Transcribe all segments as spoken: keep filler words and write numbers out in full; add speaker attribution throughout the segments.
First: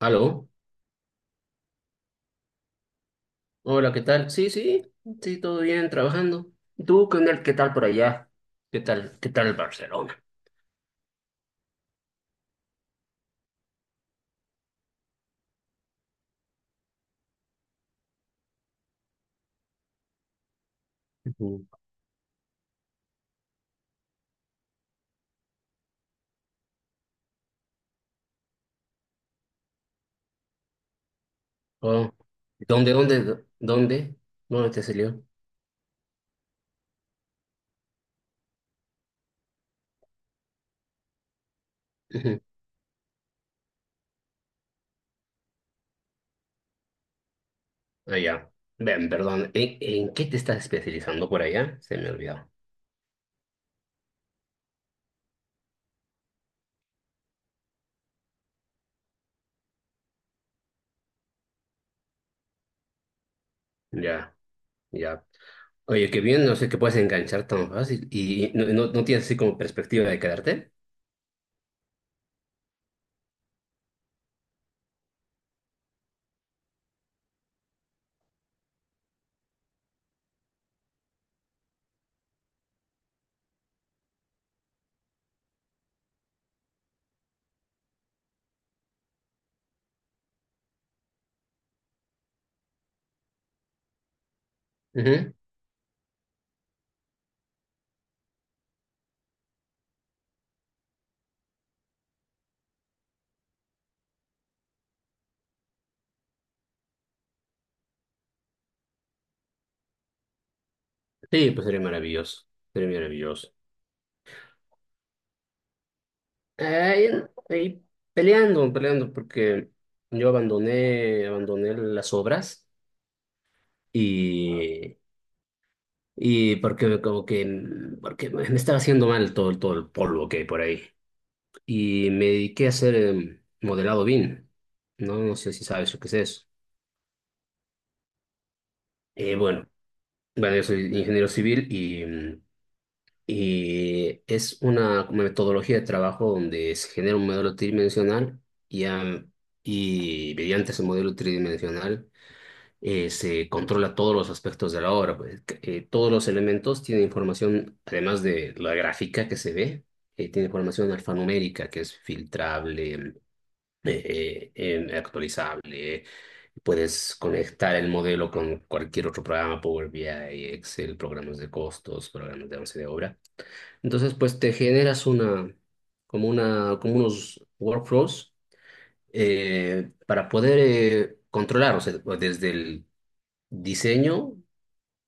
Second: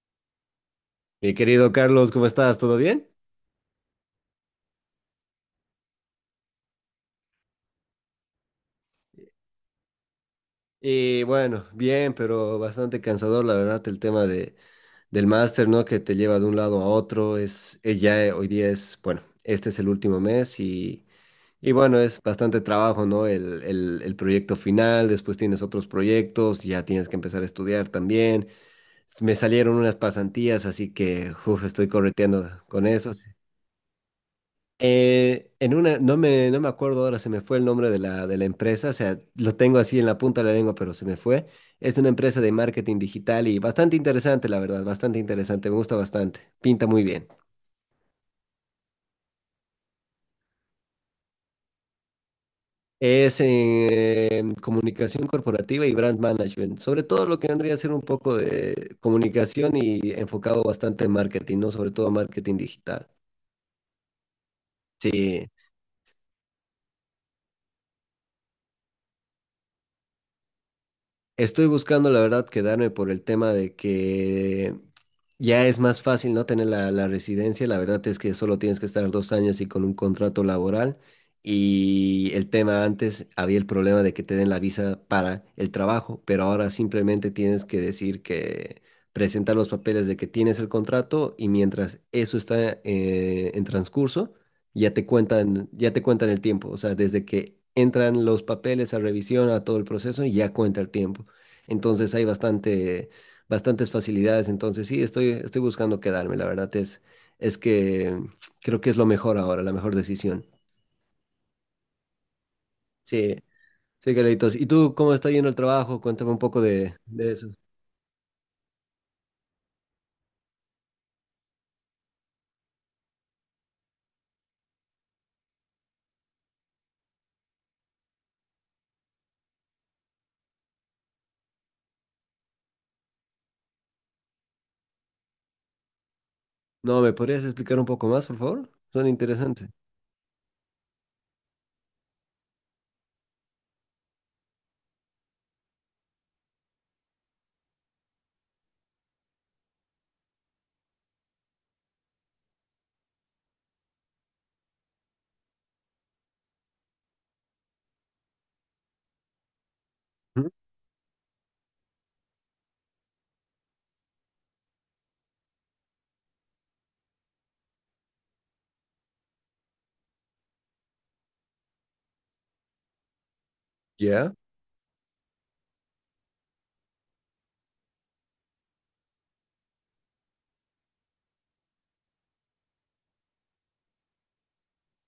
Speaker 1: Aló,
Speaker 2: Mi querido Carlos, ¿cómo estás? ¿Todo bien?
Speaker 1: hola, ¿qué tal? Sí, sí, sí, todo bien, trabajando. ¿Tú qué onda? ¿Qué tal por allá? ¿Qué tal? ¿Qué tal Barcelona?
Speaker 2: Y bueno, bien, pero bastante cansador, la verdad, el tema de, del máster, ¿no? Que te lleva de un lado a otro. Es, eh, ya eh, Hoy día es, bueno, este es el último mes y,
Speaker 1: Ujú.
Speaker 2: y bueno, es bastante trabajo, ¿no? El, el, el proyecto final, después tienes otros proyectos, ya tienes que empezar a estudiar también. Me salieron unas pasantías, así que, uf, estoy
Speaker 1: Oh,
Speaker 2: correteando con
Speaker 1: ¿dónde,
Speaker 2: eso. Sí.
Speaker 1: dónde, dónde? ¿Dónde te salió?
Speaker 2: Eh, en una, no me, no me acuerdo ahora, se me fue el nombre de la, de la empresa, o sea, lo tengo así en la punta de la lengua, pero se me fue. Es una empresa
Speaker 1: Ujú.
Speaker 2: de marketing digital y bastante interesante, la verdad, bastante interesante, me gusta bastante, pinta muy bien.
Speaker 1: Allá. Ven, perdón, ¿en, en qué te estás especializando por allá? Se me olvidó.
Speaker 2: Es en comunicación corporativa y brand management, sobre todo lo que vendría a ser un poco de comunicación y enfocado bastante en marketing, ¿no? Sobre todo marketing digital.
Speaker 1: Ya, ya.
Speaker 2: Sí,
Speaker 1: Oye, qué bien, no sé qué puedes enganchar tan fácil. ¿Y no, no, no tienes así como perspectiva de quedarte?
Speaker 2: estoy buscando, la verdad, quedarme por el tema de que ya es más fácil no tener la, la residencia. La verdad es que solo tienes que estar dos años y con un contrato laboral. Y el tema antes había el problema de que te den la visa para el trabajo, pero ahora simplemente tienes que decir que presentar los papeles de que tienes el contrato y mientras eso está eh, en transcurso, ya te
Speaker 1: Ujú.
Speaker 2: cuentan, ya te cuentan el tiempo. O sea, desde que entran los papeles a revisión, a todo el proceso, ya cuenta el tiempo. Entonces hay bastante, bastantes facilidades. Entonces sí, estoy, estoy buscando quedarme. La verdad es, es que creo que es lo mejor ahora, la mejor decisión.
Speaker 1: Sí, pues sería maravilloso. Sería
Speaker 2: Sí,
Speaker 1: maravilloso.
Speaker 2: sí, Carlitos. ¿Y tú cómo está yendo el trabajo? Cuéntame un poco de,
Speaker 1: Ahí,
Speaker 2: de eso.
Speaker 1: ahí peleando, peleando, porque yo abandoné, abandoné las obras y, y porque como que mm, porque me estaba haciendo mal todo, todo el polvo que hay por ahí. Y me dediqué a hacer em, modelado B I M. No, no sé si sabes lo que es eso.
Speaker 2: No, ¿me podrías explicar un poco más, por favor? Son
Speaker 1: Eh, bueno,
Speaker 2: interesantes.
Speaker 1: bueno, yo soy ingeniero civil y, mm, y es una como metodología de trabajo donde se genera un modelo tridimensional y, am, y mediante ese modelo tridimensional eh, se controla todos los aspectos de la obra. Pues, eh, todos los elementos tienen información, además de la gráfica que se ve, eh, tiene
Speaker 2: Ujú.
Speaker 1: información alfanumérica que es filtrable, eh, eh, eh, actualizable. Puedes conectar el modelo con cualquier otro programa, Power B I, Excel, programas de costos, programas de avance de obra. Entonces,
Speaker 2: ¿Ya?
Speaker 1: pues te generas una, como una, como unos workflows eh, para poder eh, controlar, o sea, desde el diseño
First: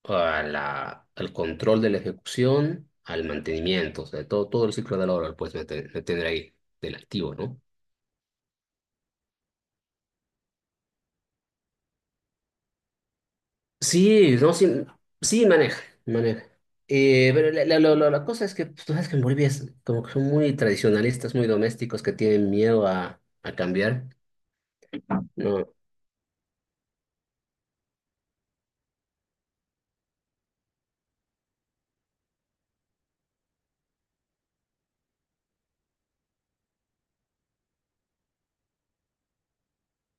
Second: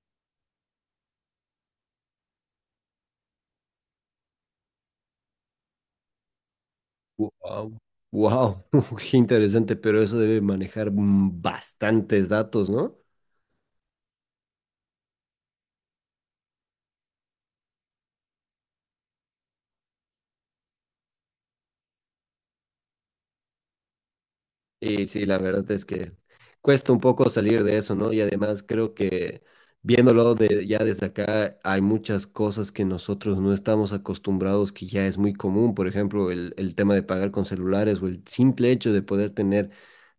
Speaker 1: a la- al control de la ejecución, al mantenimiento, o sea, todo, todo el ciclo de la obra, pues me, te- me tendré ahí del activo, ¿no?
Speaker 2: Wow. Wow, qué interesante, pero eso debe manejar mm, bastantes datos, ¿no?
Speaker 1: Sí, no, sí, sí, maneja, maneja. Eh, pero la, la, la- la- la cosa es que pues, tú sabes que en Bolivia es como que son muy tradicionalistas, muy domésticos, que tienen miedo a, a cambiar.
Speaker 2: Y sí, la verdad
Speaker 1: No,
Speaker 2: es que cuesta un poco salir de eso, ¿no? Y además creo que viéndolo de, ya desde acá, hay muchas cosas que nosotros no estamos acostumbrados, que ya es muy común. Por ejemplo, el, el tema de pagar con celulares o el simple hecho de poder tener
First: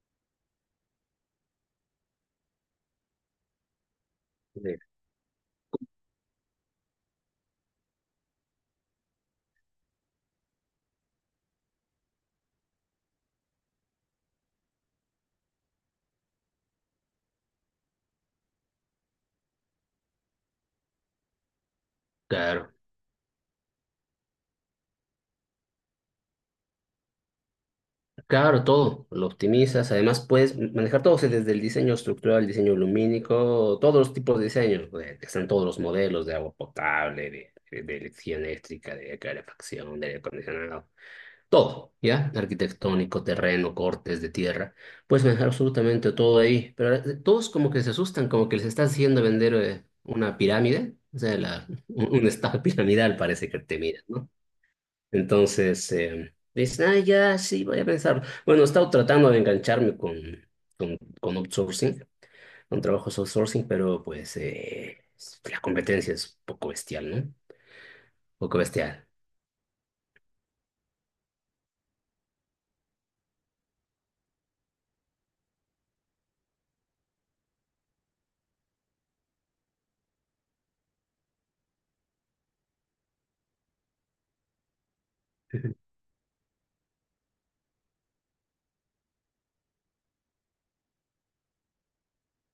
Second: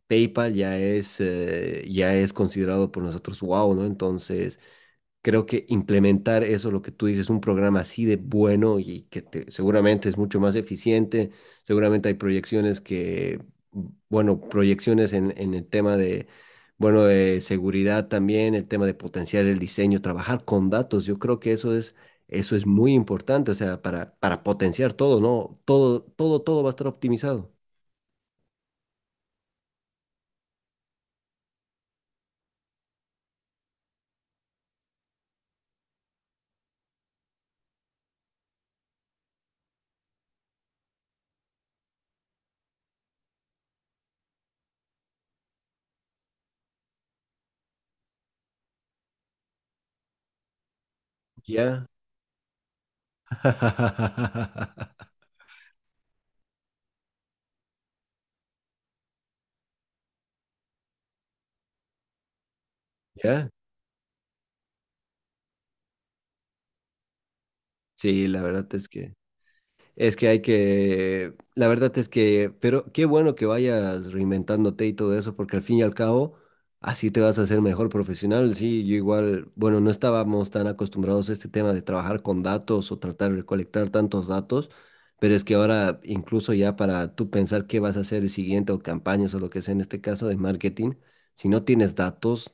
Speaker 2: PayPal ya es, eh, ya es considerado por nosotros wow, ¿no? Entonces
Speaker 1: sí.
Speaker 2: creo que implementar eso, lo que tú dices, un programa así de bueno y que te- seguramente es mucho más eficiente, seguramente hay proyecciones que, bueno, proyecciones en, en el tema de, bueno, de seguridad también, el tema de potenciar el diseño, trabajar con datos, yo creo que eso es, eso es
Speaker 1: Claro.
Speaker 2: muy importante, o sea, para, para potenciar todo, ¿no? Todo, todo, todo va a estar optimizado.
Speaker 1: Claro, todo, lo optimizas, además puedes manejar todo, o sea, desde el diseño estructural, el diseño lumínico, todos los tipos de diseños, eh, están todos los modelos de agua potable, de, de, de electricidad eléctrica, de calefacción, de aire acondicionado, todo, ¿ya? Arquitectónico, terreno, cortes de tierra, puedes manejar absolutamente todo ahí, pero eh, todos como que se asustan, como que les estás haciendo vender eh, una pirámide, o sea, la,
Speaker 2: Ya,
Speaker 1: un, un estado piramidal parece que te miran, ¿no? Entonces, eh, dices, ah, ya, sí, voy a pensar. Bueno, he estado tratando de engancharme con, con, con outsourcing, con trabajos
Speaker 2: ya,
Speaker 1: outsourcing, pero pues eh, la competencia es un poco bestial, ¿no? Un
Speaker 2: sí, la
Speaker 1: poco
Speaker 2: verdad es
Speaker 1: bestial.
Speaker 2: que... Es que hay que, la verdad es que, pero qué bueno que vayas reinventándote y todo eso, porque al fin y al cabo, así te vas a hacer mejor profesional. Sí, yo igual, bueno, no estábamos tan acostumbrados a este tema de trabajar con datos o tratar de recolectar tantos datos, pero es que ahora incluso ya para tú pensar qué vas a hacer el siguiente o campañas o lo que sea en este caso de marketing, si no tienes datos,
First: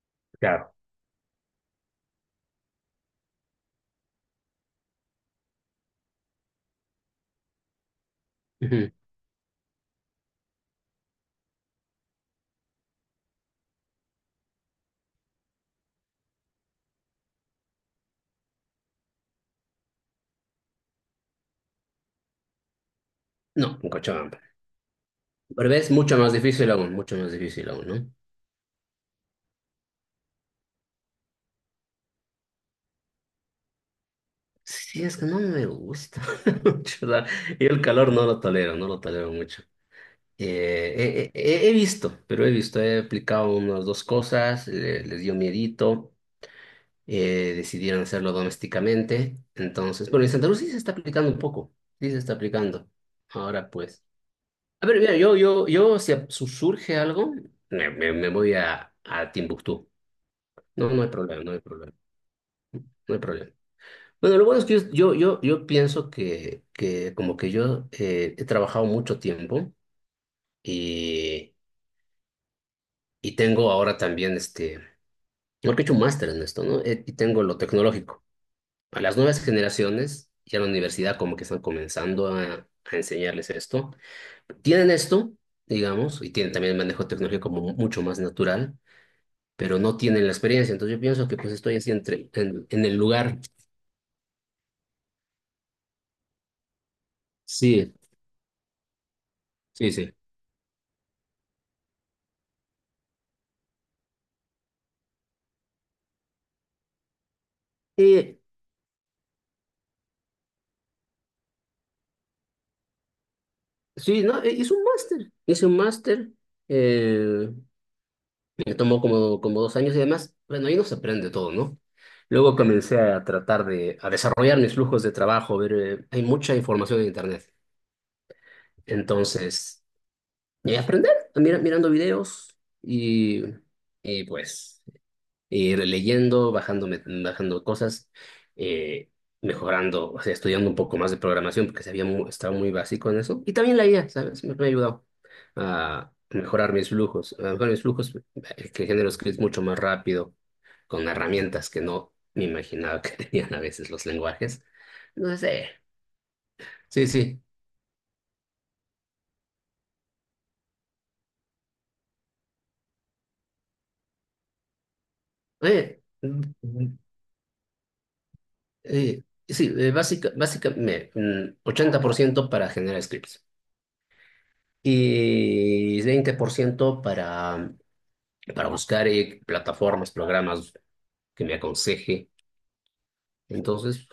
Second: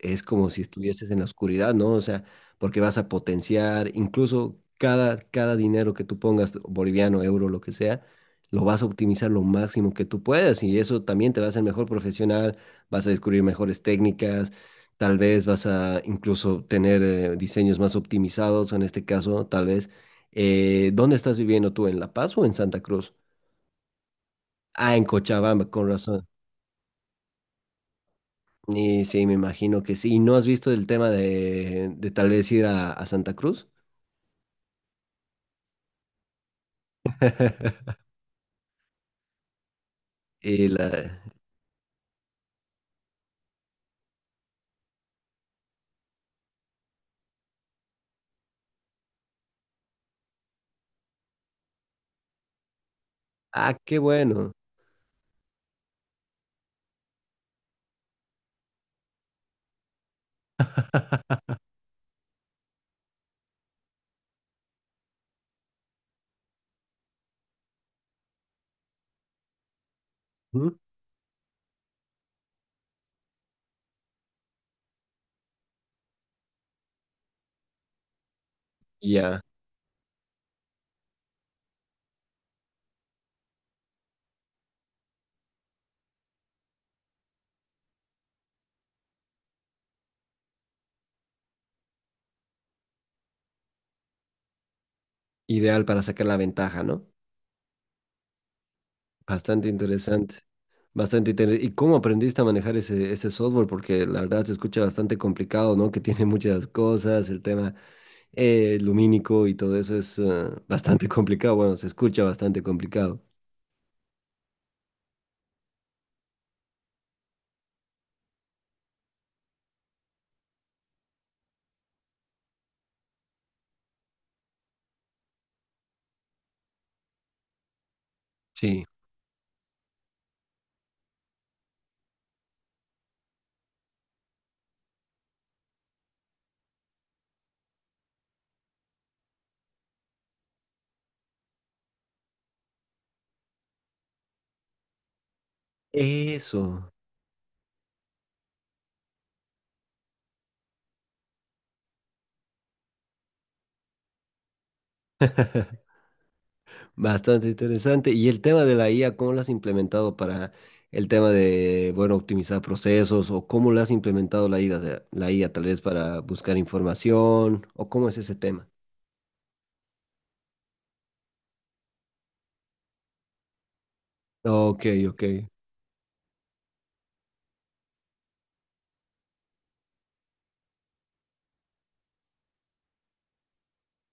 Speaker 2: es como si
Speaker 1: Claro.
Speaker 2: estuvieses en la oscuridad, ¿no? O sea, porque vas a potenciar incluso cada, cada dinero que tú pongas, boliviano, euro, lo que sea, lo vas a
Speaker 1: Ujú.
Speaker 2: optimizar lo máximo que tú puedas y eso también te va a hacer mejor profesional, vas a descubrir mejores técnicas, tal vez vas a incluso tener eh, diseños más optimizados, en este caso, tal vez. Eh, ¿dónde estás viviendo tú? ¿En La Paz o en Santa Cruz?
Speaker 1: No, en Cochabamba.
Speaker 2: Ah, en Cochabamba,
Speaker 1: Pero
Speaker 2: con
Speaker 1: ves, mucho
Speaker 2: razón.
Speaker 1: más difícil aún, mucho más difícil aún, ¿no?
Speaker 2: Y sí, me imagino que sí. ¿Y no has visto el tema de, de tal vez ir a, a Santa Cruz?
Speaker 1: Sí, es que no me gusta mucho. O sea, yo el calor no lo tolero, no lo tolero mucho.
Speaker 2: Y la-
Speaker 1: Eh, he, he- he visto, pero he visto, he aplicado unas dos cosas, le- les dio miedito. eh, decidieron hacerlo domésticamente. Entonces, bueno, en Santa Cruz sí se está aplicando un poco, sí se está aplicando. Ahora
Speaker 2: Ah, qué
Speaker 1: pues.
Speaker 2: bueno.
Speaker 1: A ver, mira, yo, yo, yo, si a- su- surge algo, me, me- me voy a, a Timbuktu. No, no hay problema, no hay problema, no hay problema. Bueno, lo bueno es que yo, yo, yo, yo pienso que, que como que yo eh, he trabajado mucho tiempo
Speaker 2: Ujú.
Speaker 1: y, y tengo ahora también este, porque he hecho un máster en esto, ¿no? Eh, Y tengo lo tecnológico. A las nuevas
Speaker 2: Ya,
Speaker 1: generaciones y a la universidad como que están comenzando a, a enseñarles esto. Tienen esto, digamos, y tienen también el manejo tecnológico como mucho más natural, pero no tienen la experiencia. Entonces yo pienso que pues estoy así entre, en, en el lugar.
Speaker 2: ideal para sacar la ventaja, ¿no?
Speaker 1: Sí,
Speaker 2: Bastante
Speaker 1: sí, sí.
Speaker 2: interesante. Bastante interesante. ¿Y cómo aprendiste a manejar ese, ese software? Porque la verdad se escucha bastante complicado, ¿no? Que tiene muchas cosas, el tema
Speaker 1: Eh,
Speaker 2: eh, lumínico y todo eso es eh, bastante complicado. Bueno, se escucha bastante complicado.
Speaker 1: sí, no, eh, hice un máster, hice un máster, eh, me tomó como, como dos años y además, bueno, ahí no se aprende todo, ¿no? Luego comencé a tratar de, a desarrollar mis flujos de trabajo, ver, eh, hay mucha información en Internet.
Speaker 2: Sí.
Speaker 1: Entonces, y aprender, mira- mirando videos y, y, pues ir leyendo, bajándome, bajando cosas, eh, mejorando, o sea, estudiando un poco más de programación, porque sabía mu- estaba muy básico en eso. Y también la I A, ¿sabes? Me, me ha ayudado a mejorar mis
Speaker 2: Eso.
Speaker 1: flujos, a mejorar mis flujos, eh, que genero scripts mucho más rápido, con herramientas que no me imaginaba que tenían a veces los lenguajes. No sé, sí, sí.
Speaker 2: Bastante interesante. Y el tema de la I A, ¿cómo lo has implementado para el tema de, bueno, optimizar procesos o cómo lo has implementado la I A? O sea, la I A tal vez
Speaker 1: Oye,
Speaker 2: para buscar información o cómo es ese tema?
Speaker 1: Eh, sí, eh, básica, básicamente mm, ochenta por ciento para generar scripts
Speaker 2: Ok, ok.
Speaker 1: y veinte por ciento para, para buscar eh, plataformas, programas que me aconseje. Entonces,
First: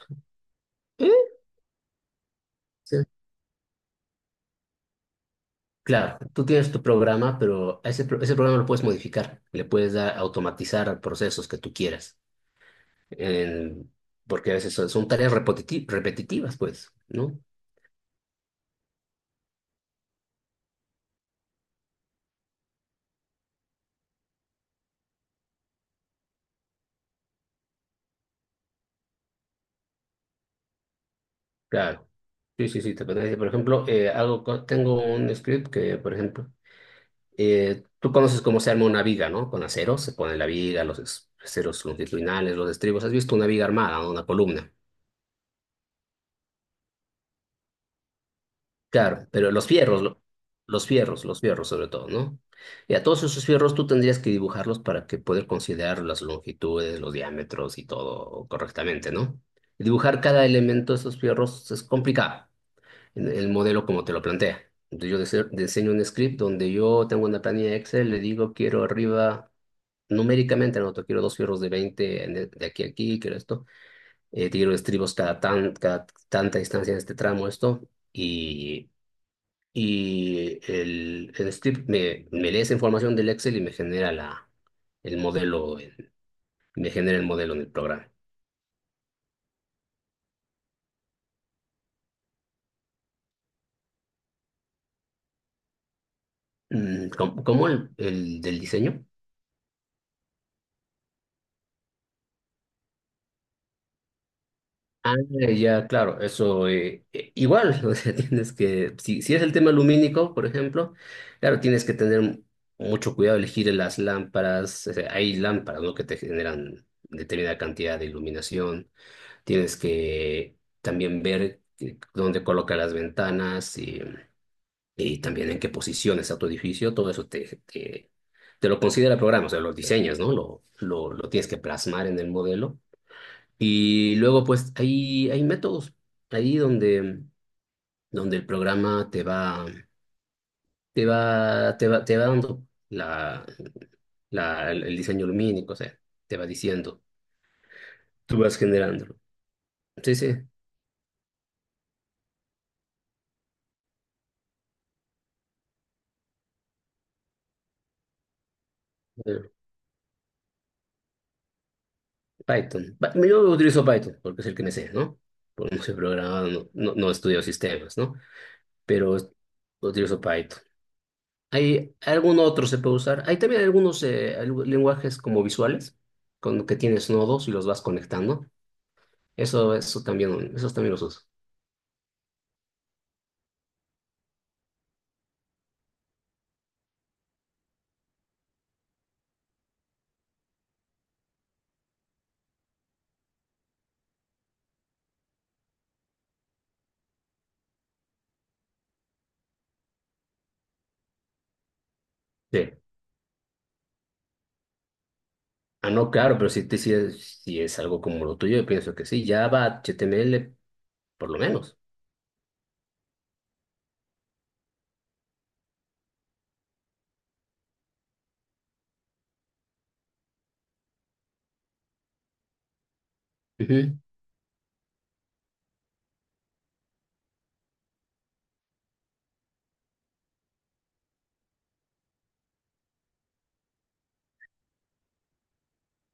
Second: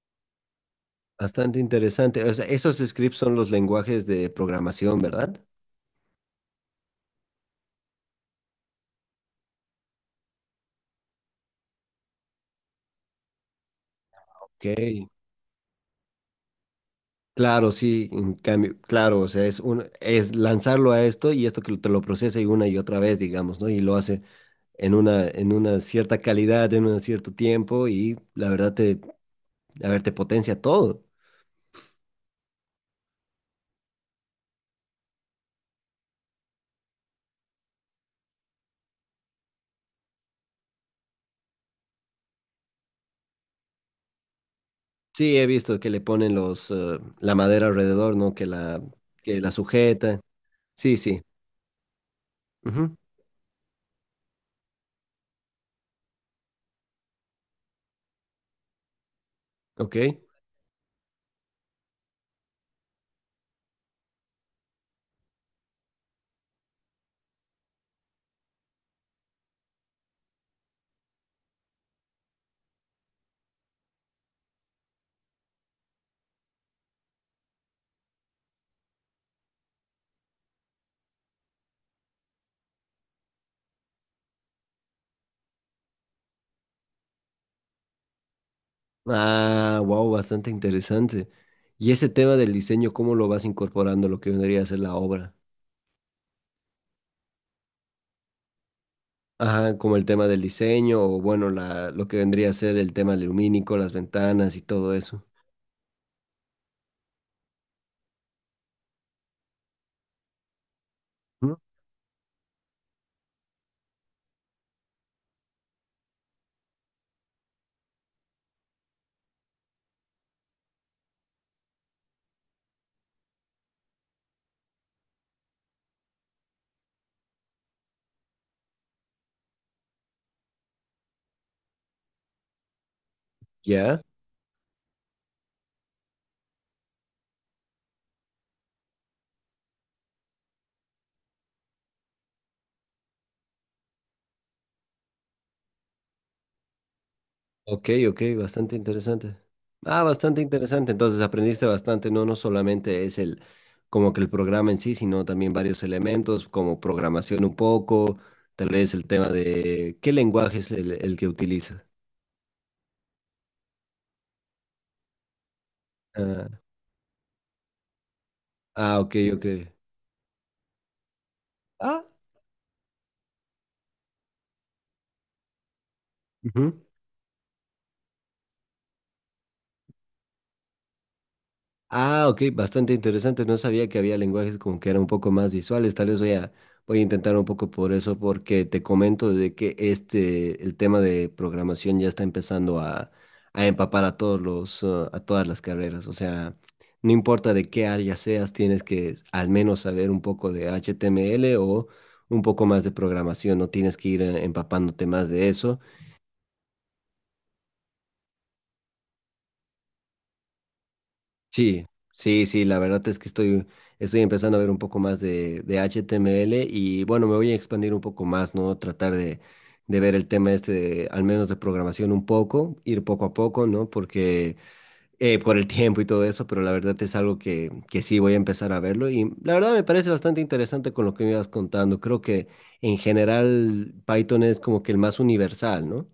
Speaker 1: eh,
Speaker 2: Bastante interesante. O sea, esos
Speaker 1: sí.
Speaker 2: scripts son los lenguajes de programación, ¿verdad?
Speaker 1: Claro, tú tienes tu programa, pero a ese, pro- ese programa lo puedes modificar, le puedes dar, automatizar procesos que tú quieras, en- porque a
Speaker 2: Ok.
Speaker 1: veces son, son tareas repetiti- repetitivas, pues, ¿no?
Speaker 2: Claro, sí, en cambio, claro, o sea, es un, es lanzarlo a esto y esto que te lo procesa y una y otra vez, digamos, ¿no? Y lo hace en una, en una cierta calidad, en un cierto tiempo y la verdad te, a ver, te potencia todo.
Speaker 1: Claro. Sí, sí, sí, te parece. Por ejemplo, eh, hago co- tengo un script que, por ejemplo, Eh, tú conoces cómo se arma una viga, ¿no? Con aceros, se pone la viga, los es- aceros longitudinales, los estribos. ¿Has visto una viga armada, no? Una columna.
Speaker 2: Sí, he visto que le ponen los, eh, la madera alrededor, ¿no? Que la,
Speaker 1: Claro,
Speaker 2: que la
Speaker 1: pero los fierros,
Speaker 2: sujeta.
Speaker 1: lo- los
Speaker 2: Sí, sí.
Speaker 1: fierros, los fierros sobre todo, ¿no? Y
Speaker 2: Ujú.
Speaker 1: a todos esos fierros tú tendrías que dibujarlos para que poder considerar las longitudes, los diámetros y todo correctamente, ¿no? Y
Speaker 2: Ok.
Speaker 1: dibujar cada elemento de esos fierros es complicado en el modelo como te lo plantea. Entonces yo dise- diseño un script donde yo tengo una planilla de Excel, le digo quiero arriba numéricamente, anoto quiero dos fierros de veinte en el- de aquí a aquí, quiero esto, eh, quiero estribos cada, tan, cada tanta distancia en este tramo, esto, y, y el, el script me, me lee esa información del Excel y me genera la, el modelo, en- me genera el modelo en el programa.
Speaker 2: Ah, wow, bastante interesante. Y ese tema del diseño, ¿cómo lo vas incorporando a lo que vendría a ser la obra?
Speaker 1: Mm, ¿Cómo, cómo el, el del diseño?
Speaker 2: Ajá, como el tema del diseño o bueno, la, lo que vendría a ser el tema lumínico, las ventanas y todo
Speaker 1: Ah,
Speaker 2: eso.
Speaker 1: ya, claro, eso eh, eh, igual, o sea, tienes que, si, si es el tema lumínico, por ejemplo,
Speaker 2: Ujú.
Speaker 1: claro, tienes que tener mucho cuidado elegir las lámparas, o sea, hay lámparas, ¿no? Que te generan determinada cantidad de iluminación, tienes que también ver que- dónde coloca las ventanas y, y también en qué posición está tu edificio, todo eso te, te, te lo considera el programa, o sea, los diseños, ¿no? Lo, lo, lo tienes que plasmar en el modelo
Speaker 2: ¿Ya?
Speaker 1: y luego, pues, hay, hay métodos ahí donde, donde el programa te va, te va, te va, te va dando la, la, el diseño lumínico, o sea, te va diciendo,
Speaker 2: Ok, ok,
Speaker 1: tú vas
Speaker 2: bastante
Speaker 1: generándolo.
Speaker 2: interesante. Ah,
Speaker 1: Sí, sí,
Speaker 2: bastante interesante. Entonces aprendiste bastante, no, no solamente es el como que el programa en sí, sino también varios elementos como programación un poco, tal vez el tema
Speaker 1: bueno,
Speaker 2: de qué lenguaje es el, el que utiliza.
Speaker 1: Python. Pa- Yo utilizo Python porque es el que me sé, ¿no? Porque no soy
Speaker 2: Ah,
Speaker 1: programador, no, no, no estudio sistemas, ¿no?
Speaker 2: ah, ok,
Speaker 1: Pero
Speaker 2: ok.
Speaker 1: utilizo Python. ¿Hay
Speaker 2: Ah,
Speaker 1: algún otro se puede usar? Hay también algunos eh, algu- lenguajes como visuales, con que
Speaker 2: ujú.
Speaker 1: tienes nodos y los vas conectando. Eso, eso también, esos también los uso.
Speaker 2: Ah, ok, bastante interesante. No sabía que había lenguajes como que eran un poco más visuales. Tal vez voy a, voy a intentar un poco por eso, porque te comento de que este, el tema de programación ya está empezando a, a empapar a todos los, uh, a todas las carreras. O sea, no importa de qué área seas, tienes que al menos saber un poco de H T M L o un poco
Speaker 1: Sí.
Speaker 2: más de programación. No tienes que ir eh, empapándote más de eso.
Speaker 1: Ah, no, claro, pero si, te- si, es, si es algo como lo tuyo, yo pienso que sí, Java, H T M L, por lo menos.
Speaker 2: Sí, sí, sí, la verdad es que estoy, estoy empezando a ver un poco más de, de H T M L y bueno, me voy a expandir un poco más, ¿no? Tratar de, de ver el tema este, de- al menos de programación un poco, ir poco a poco, ¿no?
Speaker 1: Ujú.
Speaker 2: Porque eh, por el tiempo y todo eso, pero la verdad es algo que, que sí voy a empezar a verlo y la verdad me parece bastante interesante con lo que me ibas contando. Creo que en general Python es como que el más universal, ¿no?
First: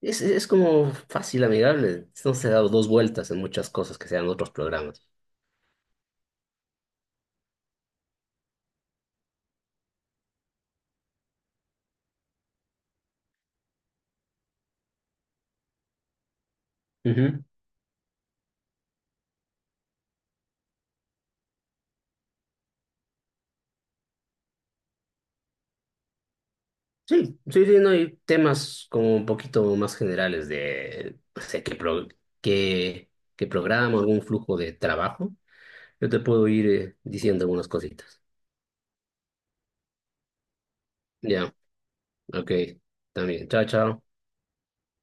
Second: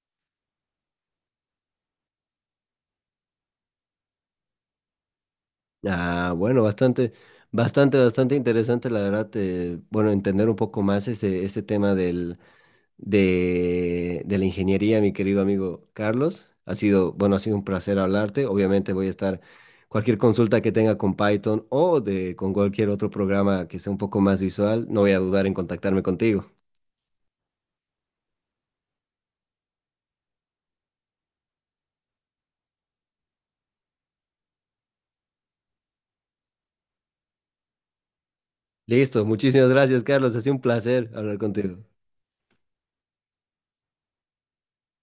Speaker 1: Es, es como fácil, amigable. No se ha dado dos vueltas en muchas cosas que sean otros programas.
Speaker 2: Ah, bueno, bastante, bastante, bastante interesante, la verdad, eh, bueno, entender un poco más este, este tema del, de, de la ingeniería, mi querido amigo Carlos. Ha sido, bueno, ha
Speaker 1: Ujú.
Speaker 2: sido un placer hablarte. Obviamente voy a estar, cualquier consulta que tenga con Python o de, con cualquier otro programa que sea un poco más visual, no voy a dudar en contactarme contigo.
Speaker 1: Sí, sí, sí, no hay temas como un poquito más generales de, no sé, qué, pro- qué, qué programa, algún flujo de trabajo. Yo te puedo ir eh, diciendo algunas cositas.
Speaker 2: Listo, muchísimas gracias, Carlos. Ha sido un placer hablar
Speaker 1: Ya,
Speaker 2: contigo.
Speaker 1: ok, también. Chao, chao.